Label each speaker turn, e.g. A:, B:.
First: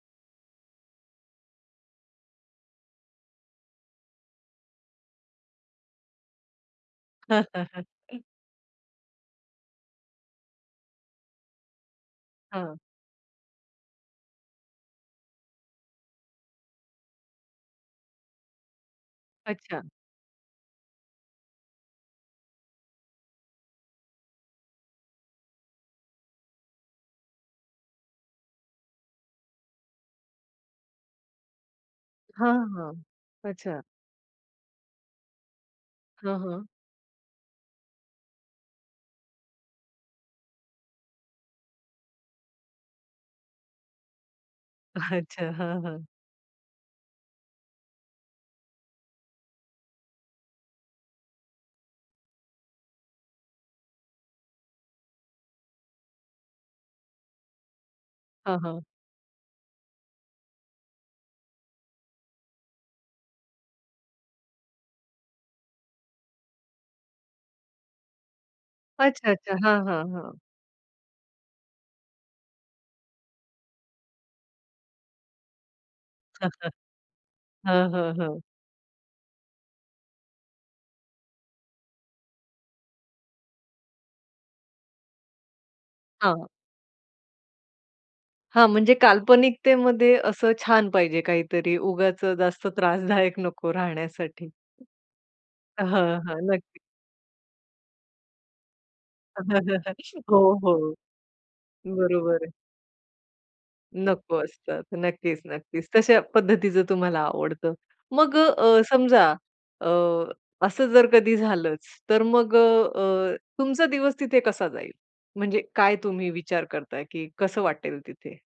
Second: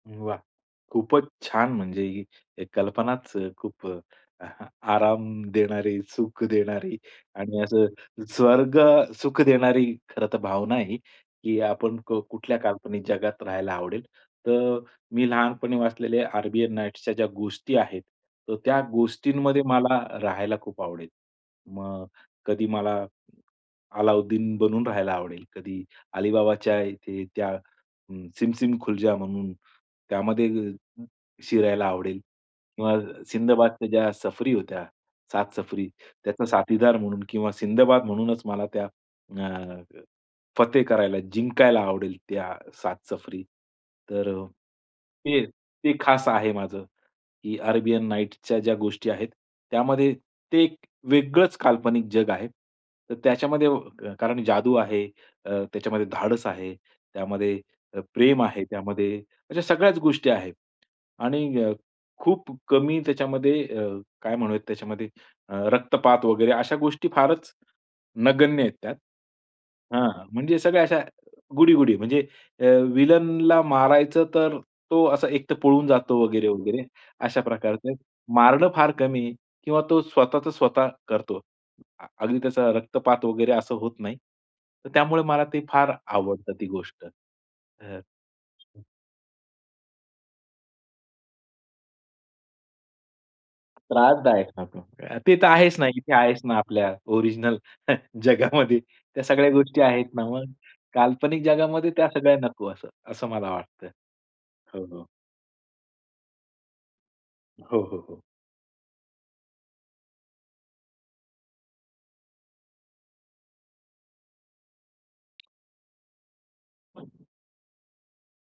A: वाह! खूपच छान म्हणजे ही कल्पनाच खूप आराम देणारी, सुख देणारी आणि असं स्वर्गसुख देणारी खरं तर भावना आहे ही की आपण क कुठल्या
B: हां.
A: काल्पनिक जगात राहायला आवडेल. तर मी लहानपणी वाचलेले अरेबियन नाईट्सच्या ज्या गोष्टी आहेत, तर त्या गोष्टींमध्ये
B: अच्छा.
A: मला राहायला खूप आवडेल. मग कधी मला अलाउद्दीन बनून राहायला आवडेल. कधी अलीबाबाच्या इथे त्या अ, सिम सिम खुल जा म्हणून त्यामध्ये अ, शिरायला आवडेल
B: हां, हां,
A: किंवा
B: अच्छा.
A: सिंदबादच्या ज्या सफरी होत्या, 7 सफरी,
B: हां,
A: त्याचा
B: हां.
A: साथीदार म्हणून किंवा सिंदबाद म्हणूनच मला त्या अ, फते करायला, जिंकायला आवडेल, त्या 7 सफरी. तर अ, ते
B: अच्छा. हां,
A: ते
B: हां.
A: खास आहे माझं, की अरेबियन नाईट्सच्या ज्या गोष्टी आहेत. त्यामध्ये ते एक वेगळंच काल्पनिक जग आहे. तर त्याच्यामध्ये व कारण जादू आहे, अ, त्याच्यामध्ये धाडस आहे, त्यामध्ये अ, प्रेम
B: हां,
A: आहे,
B: हां.
A: त्यामध्ये अशा सगळ्याच गोष्टी आहेत आणि अ, खूप कमी त्याच्यामध्ये अ, काय म्हणूयात त्याच्यामध्ये अ, रक्तपात वगैरे अशा गोष्टी फारच नगण्य आहेत त्यात.
B: अच्छा, अच्छा. हां, हां,
A: हां, हां.
B: हां.
A: म्हणजे सगळ्या अशा गुडी-गुडी. म्हणजे अ, विलनला मारायचं तर तो असा एक तर पळून जातो वगैरे-वगैरे, अशा
B: हं,
A: प्रकारचं.
B: हं, हं.
A: मारणं फार कमी किंवा तो स्वतःचं स्वतः करतो. अगदी त्याचा रक्तपात वगैरे असं होत नाही. तर त्यामुळे मला ते फार
B: हां.
A: आवडतं, ती गोष्ट. हं हं.
B: हां, म्हणजे काल्पनिकतेमध्ये असं छान पाहिजे काहीतरी. उगाचचं जास्त त्रासदायक नको
A: त्रासदायक
B: राहण्यासाठी.
A: नको. अ, ते तर आहेच
B: हां,
A: ना, इथे
B: हां,
A: आहेच ना,
B: नक्की.
A: आपल्या ओरिजिनल जगामध्ये. त्या सगळ्या गोष्टी आहेत ना
B: हो,
A: मग.
B: हो.
A: काल्पनिक जगामध्ये त्या सगळ्या
B: बरोबर आहे.
A: नको असं, असं मला वाटतं.
B: नको असतात.
A: हो, हो.
B: नक्कीच नक्कीच. तशा पद्धतीचं तुम्हाला आवडतं.
A: हो, हो, हो.
B: मग अ, समजा अ, असं जर कधी झालंच, तर मग अ, अ, तुमचा दिवस तिथे कसा जाईल? म्हणजे काय तुम्ही विचार करताय की कसं वाटेल तिथे?